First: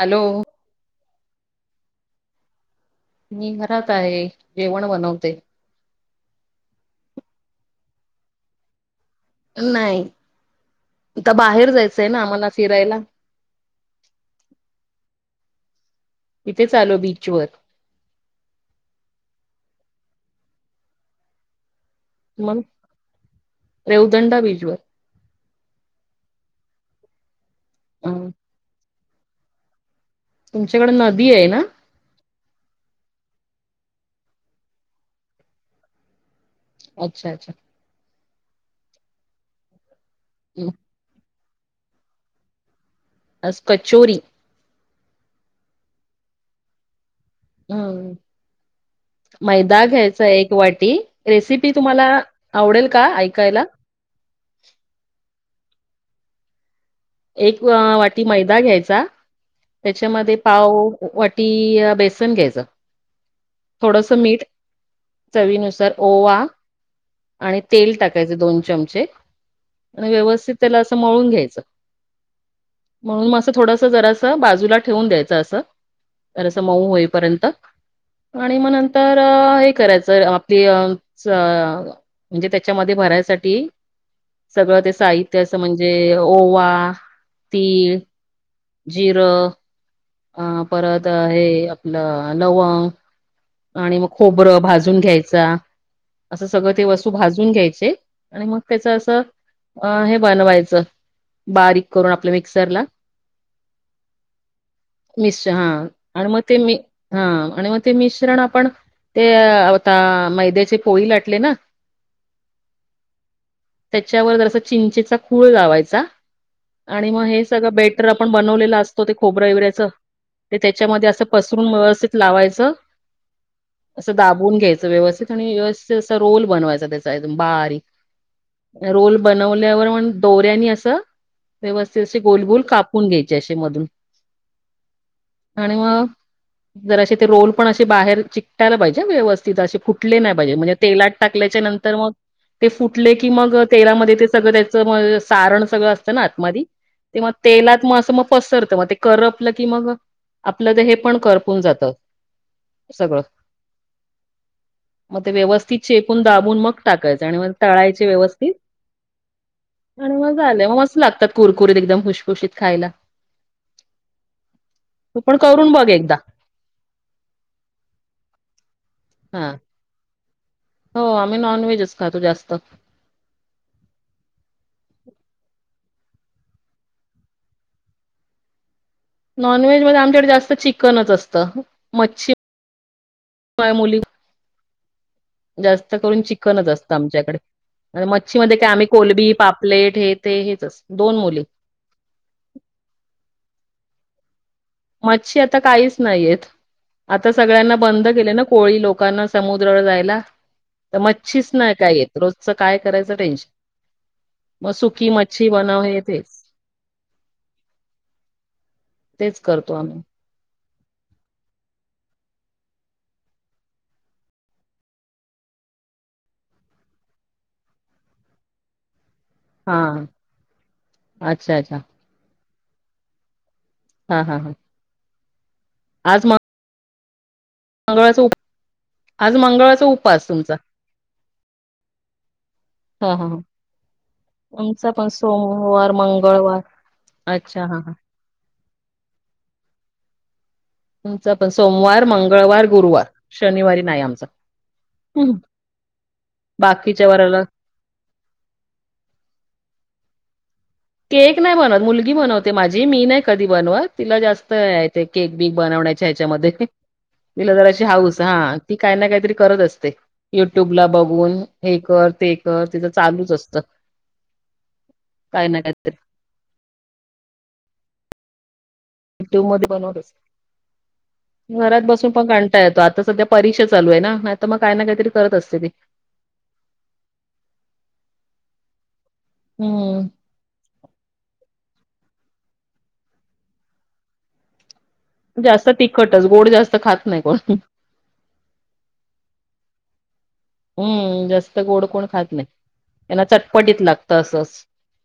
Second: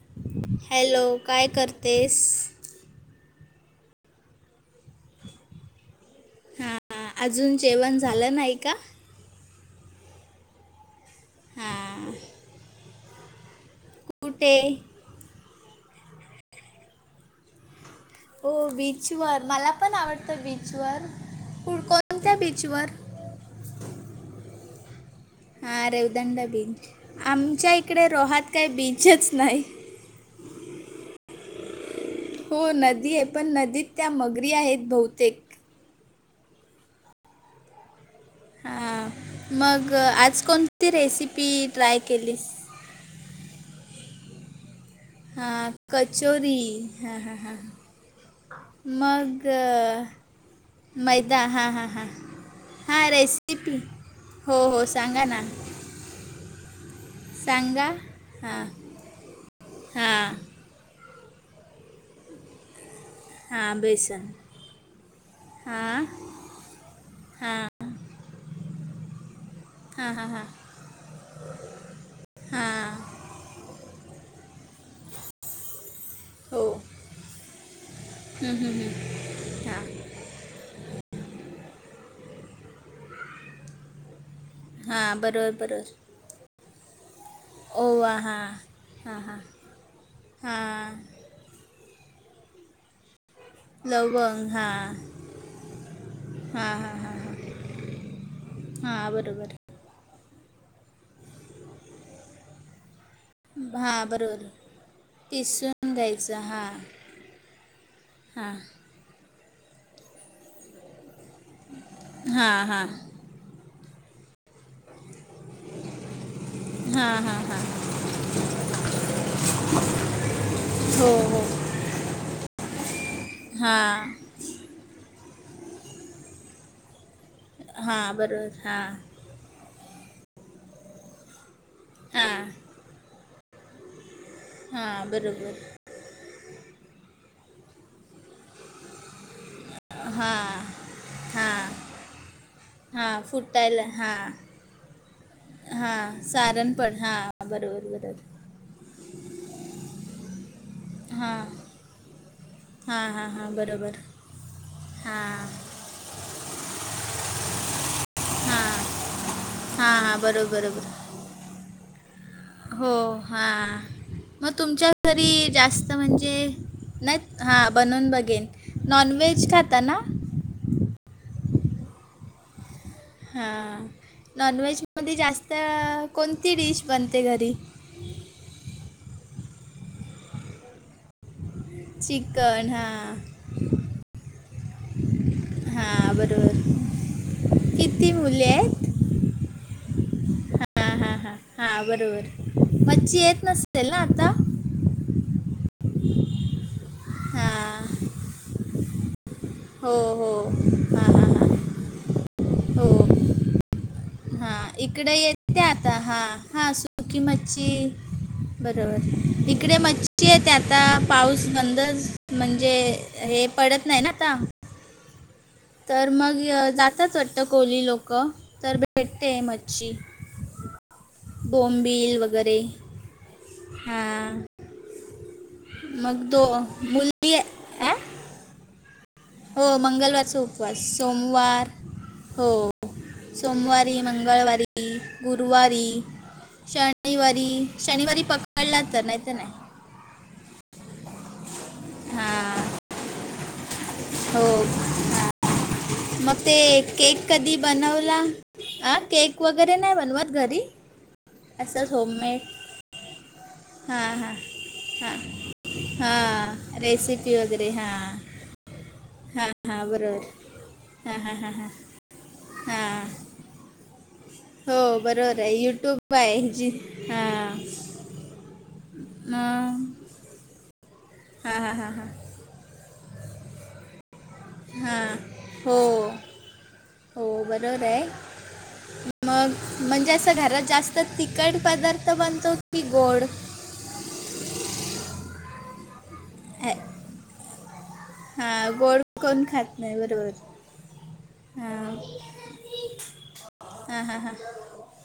Hello. Hello काय करतेस? मी घरात आहे जेवण बनवते. हा अजून जेवण झालं नाही का? नाही आता बाहेर जायचंय हां ना आम्हाला फिरायला. ते तिथेच आलो बीचवर. हो बीचवर मला पण आवडतं बीचवर कुड कोणत्या मग बीचवर? रेवदंडा बिचवर. हा रेवदंडा बीच आमच्या इकडे अ रोहात काही बीचच नाही. तुमच्याकडं नदी आहे ना. हो नदी आहे पण नदीत त्या मगरी आहेत बहुतेक. अच्छा अच्छा. हा मग आज हं, कोणती रेसिपी ट्राय केलीस? आज कचोरी. हा कचोरी हा हा हा. हम्म. मग? मैदा अ, घ्यायचा एक वाटी मैदा रेसिपी हां हां हां तुम्हाला आवडेल का हां ऐका कायला रेसिपी हो हो सांगा ना. एक सांगा वाटी मैदा हां घ्यायचा हां त्याच्यामध्ये पाव वाटीय बेसन घ्यायचं. हां थोडस बेसन मीठ चवीनुसार हां ओवा हां आणि तेल टाकायचे दोन चमचे आणि हां हां व्यवस्थित त्याला असं मळून घ्यायचं. हा. मळून मग असं थोडस जरास बाजूला ठेवून द्यायचं असं जरास हो मऊ होईपर्यंत हं, आणि मग हं, हं. नंतर ते हे हां करायचं आपल अ म्हणजे त्याच्यामध्ये भरायसाठी सगळं ते हां साहित्य अस बरोबर म्हणजे बरोबर ओवा तीळ ओवा हां हां हां जिरं अ हां परत हे आपलं लवंग आणि मग लवंग खोबरं हां भाजून घ्यायचा. असं सगळं हां ते हां वस्तू भाजून घ्यायचे आणि मग त्याच हां असं बरोबर अ हे बनवायचं बारीक करून आपलं मिक्सरला. भा बरोबर किसून घ्यायच हा हा आणि मग ते मिश्रण आपण ते आता मैद्याचे पोळी लाटले ना हा हा. त्याच्यावर जरसा चिंचेचा कोळ लावायचा. आणि हां मग हां हे हां सगळं बेटर आपण बनवलेलं असतो ते खोबरं वगैरेच ते त्याच्यामध्ये हो असं हो पस चूरून व्यवस्थित लावायचं. हां असं दाबवून घ्यायचं व्यवस्थित आणि व्यवस्थित अस रोल बनवायचा त्याजा [unintelligible] बारीक हां बरोबर हां रोल बनवल्यावर मग दोऱ्यानी असं व्यवस्थित असे गोल हां गोल कापून घ्यायचे असे मधून. हां बरोबर आणि मग जरा असे ते रोल पण अशे बाहेर चिकायला पाहिजे व्यवस्थ तिथ असे फुटले नाही हां पाहिजे म्हणजे तेलात टाकल्याच्या हां नंतर मग ते हां फुटले की मग फुटायला तेलामध्ये हां ते सगळं ते मग सारंन सगळं हां असतं ना आत मध्ये सारण पण ते हां मग तेलात बरोबर मग असं मग बरोबर पसरते करपल कि मग आपलं तर हे पण हां करपून जात. हां हां हां बरोबर. मग ते हां व्यवस्थित चेकून दाबून मग टाकायच आणि मग तळायचे व्यवस्थित हां हां आणि हां मग बरोबर झाल मस्त बरोबर लागतात कुरकुरीत एकदम खुशखुशीत. खायला हो हा मग तुमच्या तू घरी पण करून बघ जास्त एकदा म्हणजे नाहीत हां बनवून बघेन नॉन व्हेज हा खाता ना? हो आम्ही नॉनव्हेजच खातो जास्त. हां नॉनव्हेजमध्ये जास्त कोणती डिश बनते घरी? नॉनव्हेज मध्ये आमच्याकडे जास्त चिकनच असतं. चिकन हा वाय मुली जास्त हां करून बरोबर चिकनच असतं आमच्याकडे किती मच्छी मुली मध्ये काय आहेत आम्ही कोलबी पापलेट हे ते हेच अस हा हा दोन हा मुली. हा बरोबर मच्छी येत नसेल ना आता? मच्छी आता काहीच नाहीेयेत आता हा सगळ्यांना बंद केले ना कोळी लोकांना समुद्रा वर हो जायला हो तर हा हा मच्छीच हा नाही काय येत. रोजचं काय हो करायचं टेन्शन हा मग सुकी इकडे मच्छी येते बनव आता येते हा हा सुकी मच्छी तेच बरोबर करतो इकडे आम्ही मच्छ ची ए आता पाऊस बंदच म्हणजे?? हे पडत नाही ना आता? तर मग जाताच वाटतं कोहली लोकं भेट्टते हा मच्छी अच्छा अच्छा बोम्बील वगैरे. हा आज मग तो मुलग मंगळाचा उप आज मंगळवारचा उपास तुमचा. सोमवार हो हा हा. सोमवारी मंगळवारी आमचा पण गुरुवारी सोमवार, मंगळवार शनिवारी अच्छा हा. शनिवारी कळला तर नाहीत नाही. तुमच पण सोमवार मंगळवार हां गुरुवार शनिवारी नाही आमचा. हो मग ते बाकीच्या केक वाराला कधी बनवला अ केक वगैरे नाही बनवत घरी? केक नाही बनवत असंच मुलगी होममेड बनवते माझी मी नाही कधी बनवत हां तिला हां जास्त ते हां केक बीक बनवण्याच्या ह्याच्यामध्ये हां रेसिपी तीला वगैरे जराशी हां हाऊस हा ती काही ना काहीतरी करत असते. हम्म. [unintelligible] युट्यूब ला बघून हे कर ते कर तिथं हां चालूच असत. हो बरोबर आहे युट्यूब आहे हीजी हा यट्यूब मध्ये [unintelligible] बनवत हां हां घरात हां हां बसून पण कंं येतो आता सध्या परीक्षा चालू आहे ना नाहीतर मग काय ना काहीतरी हां करत असते ती. हो हो बरोबर आहे मग हम्म म्हणजेच अस घरात जास्त तिखट पदार्थ बनतो की गोड? जास्त तिखटच गोड जास्त खात नाही कोण. हा गोड कोण खात नाही बरोबर. हम्म जास्त गोड हां कोण खात नाही त्यांना चटपटीत हां लागत हां हां असंच.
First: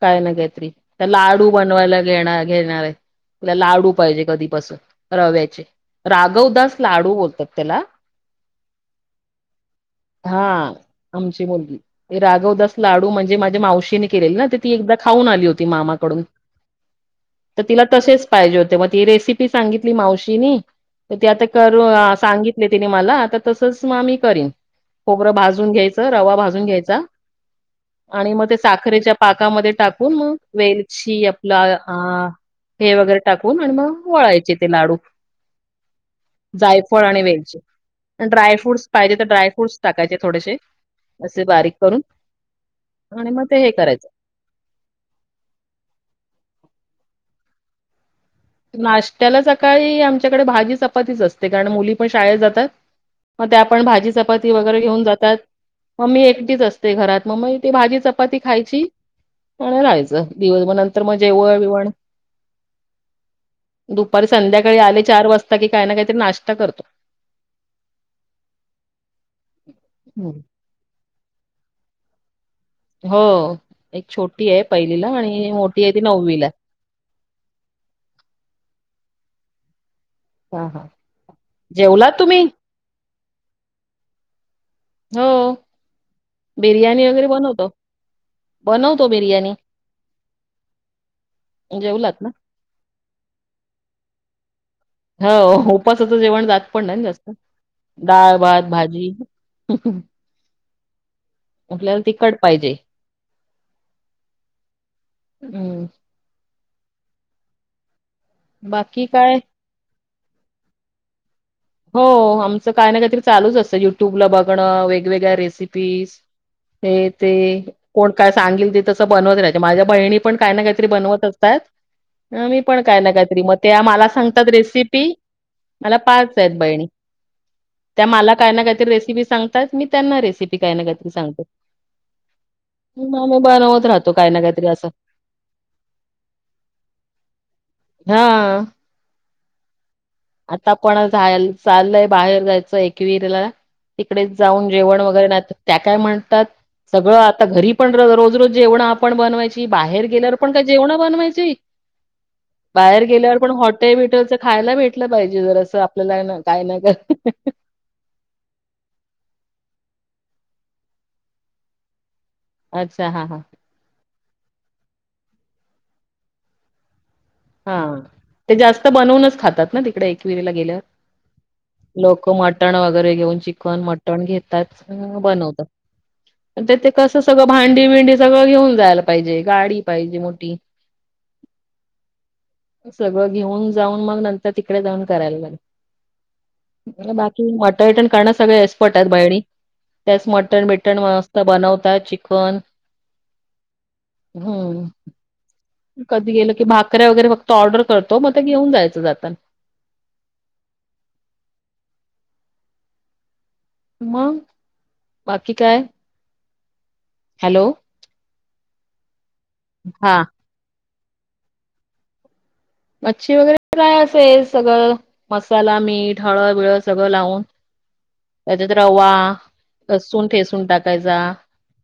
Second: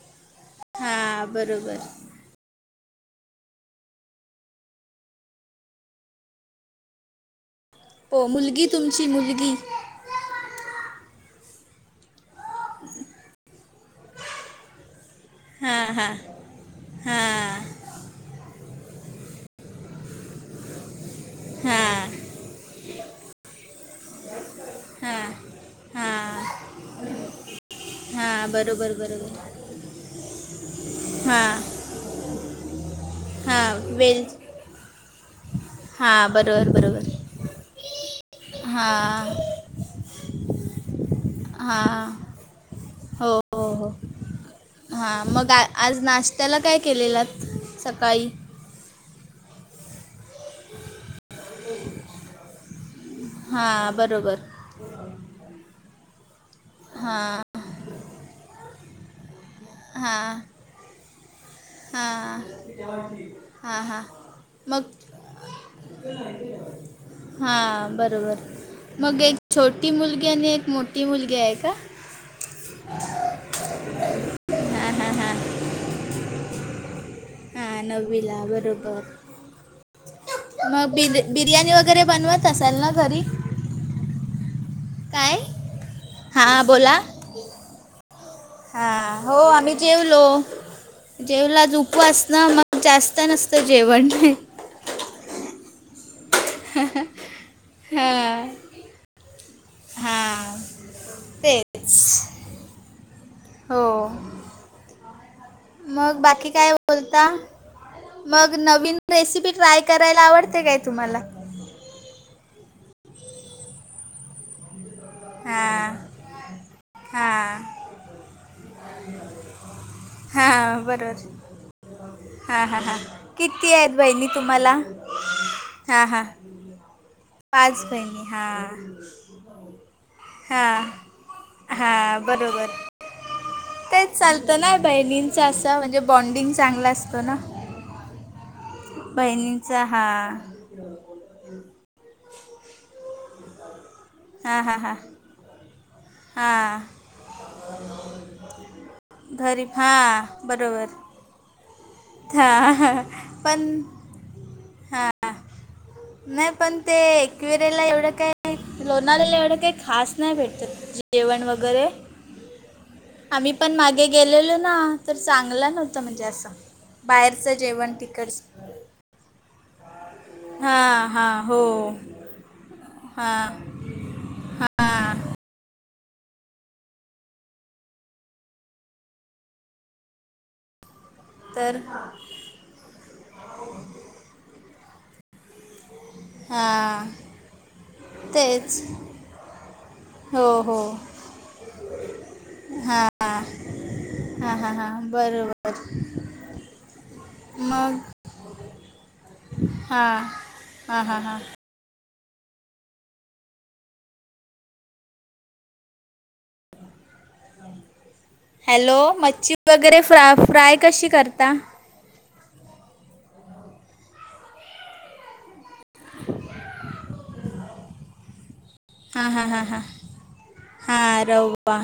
काय ना काहीतरी त्या हां लाडू बरोबर बनवायला घेणार घेणार आहे. तिला लाडू पाहिजे कधीपासून रव्याचे राघवदास लाडू बोलतात त्याला. हो मुलगी तुमची मुलगी हा आमची मुलगी ते राघवदास लाडू म्हणजे माझ्या मावशीने केलेले ना ते ती एकदा खाऊन आली होती हां हां मामाकडून. हां तर तिला तसेच पाहिजे होते मग ती रेसिपी सांगितली मावशीनी. ते आता करू हां सांगितले तिने मला आता तसंच मग मी करीन. हां खोबरं भाजून घ्यायचं रवा हां भाजून घ्यायचा आणि मग हां ते बरोबर साखरेच्या बरोबर पाकामध्ये टाकून मग वेलची हां आपला आ हे वगैरे टाकून आणि हां मग वेल वळायचे ते लाडू. हां बरोबर जायफळ आणि बरोबर वेलची ड्रायफ्रूटस पाहिजे तर हां ड्राय फ्रुट्स टाकायचे थोडेसे असे बारीक हां करून आणि मग ते हे करायचं. हा मग आ आज नाशत्याला काय केलेलं सकाळी नाश्त्याला सकाळी आमच्याकडे भाजी चपातीच असते कारण मुली पण शाळेत जातात. मग ते आपण हां भाजी बरोबर चपाती वगैरे घेऊन जातात मग मी एकटीच असते घरात मग हां मी ते भाजी चपाती खायची आणि मग राहयच दिवसभर नंतर मग जेवळ विवण हा. दुपारी संध्याकाळी आले चार वाजता कि काही ना काहीतरी नाश्ता करतो. हा बरोबर मग एक छोटी मुलगी हं. आणि एक मोठी मुलगी आहे का? हो एक छोटी आहे हां पहिलीला हां हां आणि मोठी आहे ती नववीला. हा नववीला बरोबर. हां, हां. मग बीर बिर्याणी वगैरे जेवलात तुम्ही? बनवत असाल ना घरी? हो काय? हां बिर्याणी वगैरे बनवतो. हा बनवतो हो बिर्याणी आम्ही जेवलो जेवलाज उपस ना मग जास्त नसतं जेवण हो उपासाचं जेवण जात पण ना जास्त हां डाळ भात, भाजी हां तेच म्हल्याला तिकट पाहिजे. हो हम्म मग बाकी काय बोलता मग नवीन बाकी काय रेसिपी ट्राय करायला आवडते काय तुम्हाला? हो आमचं काय नाही काहीतरी चालूच असतं युट्यूब ला बघणं वग वेगळ्या हां रेसिपीज तेथे हां कोण काय सांगितलं माझ्या वहिनी पण काही ना हां काहीतरी बनवत बरोबर असतात. मी हां पण हां हां काही ना काहीतरी मग किती ते आहेत मला बहिणी सांगतात तुम्हाला रेसिपी मला हां हां पाच सेद बहिणी पाच त्या बहिणी मला काय ना काही तरी हां रेसिपी सांगतात मी त्यांना रेसिपी करायला सांगतो. हा बरोबर. मम बनवत ते राहतो काही चालतो काहीतरी ना असं. बहिणींचा असा म्हणजे बॉण्डिंग चांगला असतो ना. हा. बहिणींचा हा आता कोणाला चाललोय बाहेर जायचं एकविरा तिकडे हां जाऊन हां हां जेवण वगैरे नाही त्या काय म्हणतात हां सगळं आता घरी पण रोज रोज जेवण पण घरी बनवायची बाहेर हां गेल्यावर पण का बरोबर जेवणा बनवायची. बाहेर गेल्यावर पण हॉटेल बिटेलच खायला हा भेटलं पाहिजे जर असं. आपल्याला आहे ना काय न कर. त्याला एवढं काय लोणालेला एवढं काही खास नाही भेटतात जेवण वगैरे अच्छा हा हा. आम्ही पण मागे गेलेलो ना तर चांगलं नव्हतं म्हणजे असं. बाहेरच. हा ते जास्त बनवूनच खातात ना तिकडे ला गेल्या हां हां हो लोक मटण वगैरे घेऊन हां चिकन मट पण घेतात पण हां बनवतात. उद्या ते कसं सगळं भांडी मेंढी सगळं घेऊन जायला पाहिजे गाडी पाहिजे मोठी तर हे सगळं घेऊन जाऊन मग नंतर तिकडे जाऊन करायला हां म बाकी मटण करणं सगळे तेच एक्सपर्ट आहेत बयणी त्यास हो मटण, हो बिटन मस्त बनवतात चिकन हां हम्म. परव. कधी गेल की भाकऱ्या वगैरे फक्त ऑर्डर करतो मग तर घेऊन जायचं जाताना. हा हा हा हा. मग बाकी काय हॅलो. हॅलो मच्छी वगैरे हा फ्राय कशी करता? मच्छी वगैरे काय असेल सगळं मसाला मीठ हळ बिळ सगळं लावून त्याच्यात रवा हां हां हां हां अससून ठेसून टाकायचा. हां रवा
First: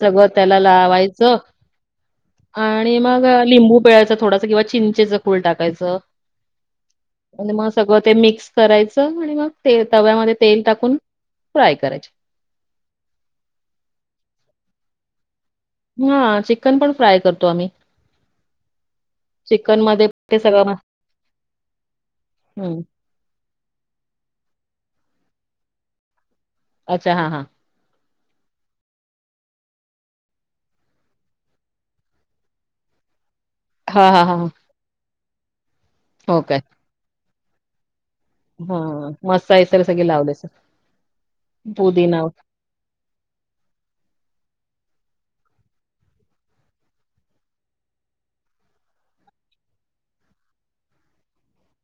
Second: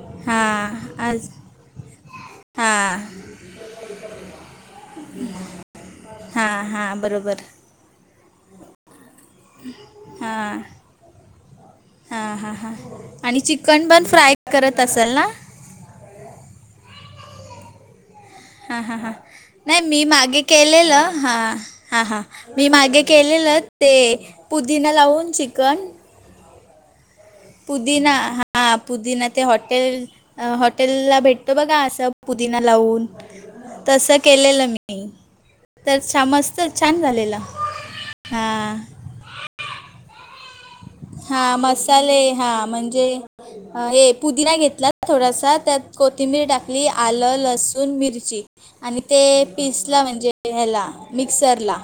सगळं त्याला हां आज लावायचं हां आणि मग लिंबू पिळाचं थोडास किंवा चिंचेचं. फूल टाकायच. हां हां बरोबर सगळं ते मिक्स करायचं आणि मग ते तव्यामध्ये तेल टाकून फ्राय करायच आ हा ह. आणि चिकन पण फ्राय करत असेल ना. हा चिकन पण फ्राय करतो आम्ही हा ह हां नाही चिकन मी मध्ये ते मागे सगळं म केलेलं हा हा हा मी हं मागे केलेलं ते पुदीना लावून चिकन अच्छा हा, हा पुदीना हा पुदीना ते हॉटेल हॉटेल ला भेटतो बघा असं पुदिना लावून हा तस हा हा केलेलं मी तर छ हो काय मस्त छान झालेला हा मस्त आहे सगळे लाव दस हा मसाले हा म्हणजे हे पुदिना घेतला थोडासा त्यात कोथिंबीर टाकली आलं, लसूण, मिरची आणि ते पीसला म्हणजे ह्याला मिक्सरला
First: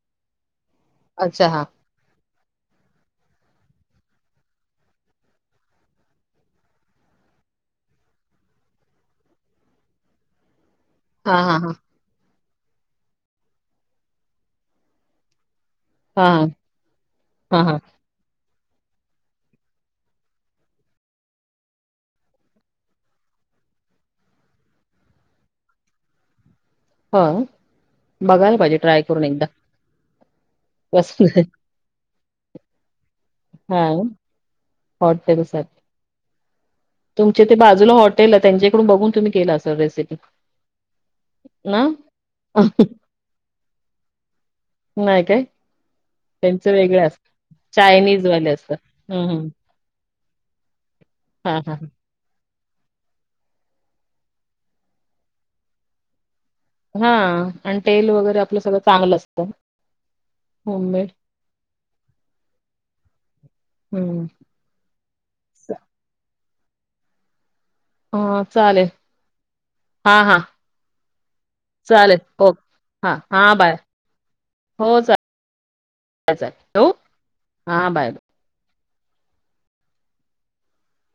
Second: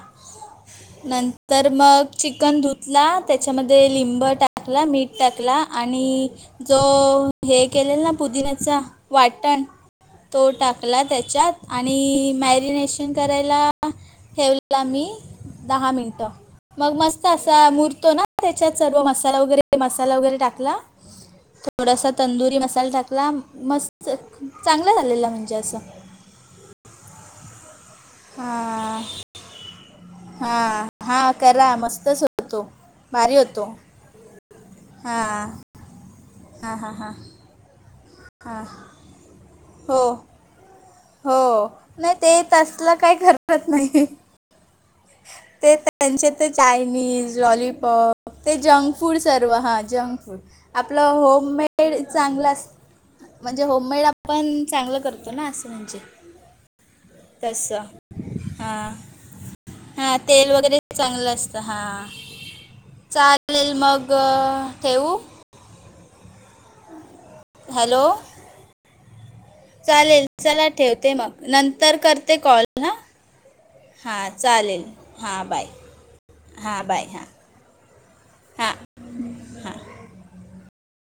अच्छा हा नंतर मग चिकन धुतला त्याच्यामध्ये लिंब टाकला मीठ टाकला आणि जो हे केलेल ना पुदिन्याचा वाटण तो टाकला हा त्याच्या आणि हा हा आणि मॅरिनेशन करायला ठेवला मी दहा हा मिनटं मग मस्त हा असा हा मुरतो ना अच्छा सर्व मसाला वगैरे मसाला वगैरे टाकला थोडासा तंदुरी मसाला टाकला मस्त चांगला झालेला म्हणजे असं. ह बघायला पाहिजे ट्राय करून एकदा हा, हा कसं करा मस्तच होतो भारी होतो हा हा हॉटेल हा हा हा. तुमचे ते बाजूला हॉटेल आहे त्यांच्याकडून बघून तुम्ही केल असेल तुम्ही हो रेसिपी हो ना नाही ते तसलं काही करवत नाही नाही काय ते त्यांचे तर त्यांचं वेगळं असतं चायनीज लॉलिपॉप चायनीजवाले ते असतात जंकफूड हं, हं. सर्व हा जंकफूड आपलं हां, हां, हां. होममेड चांगलं अस म्हणजे होममेड आपण चांगलं करतो ना असं म्हणजे हा आणि तसं तेल वगैरे आपलं सगळं चांगलं असतं. हा तेल वगैरे होममेड चांगलं असतं हा चालेल मग हं. ठेवू चा हॅलो हा चालेल हां, चालेल हां. चला ठेवते मग नंतर चालेल. करते ओके. कॉल हा हां, हां, बाय. हां चालेल हां बाय. हो हा बाय बा. हा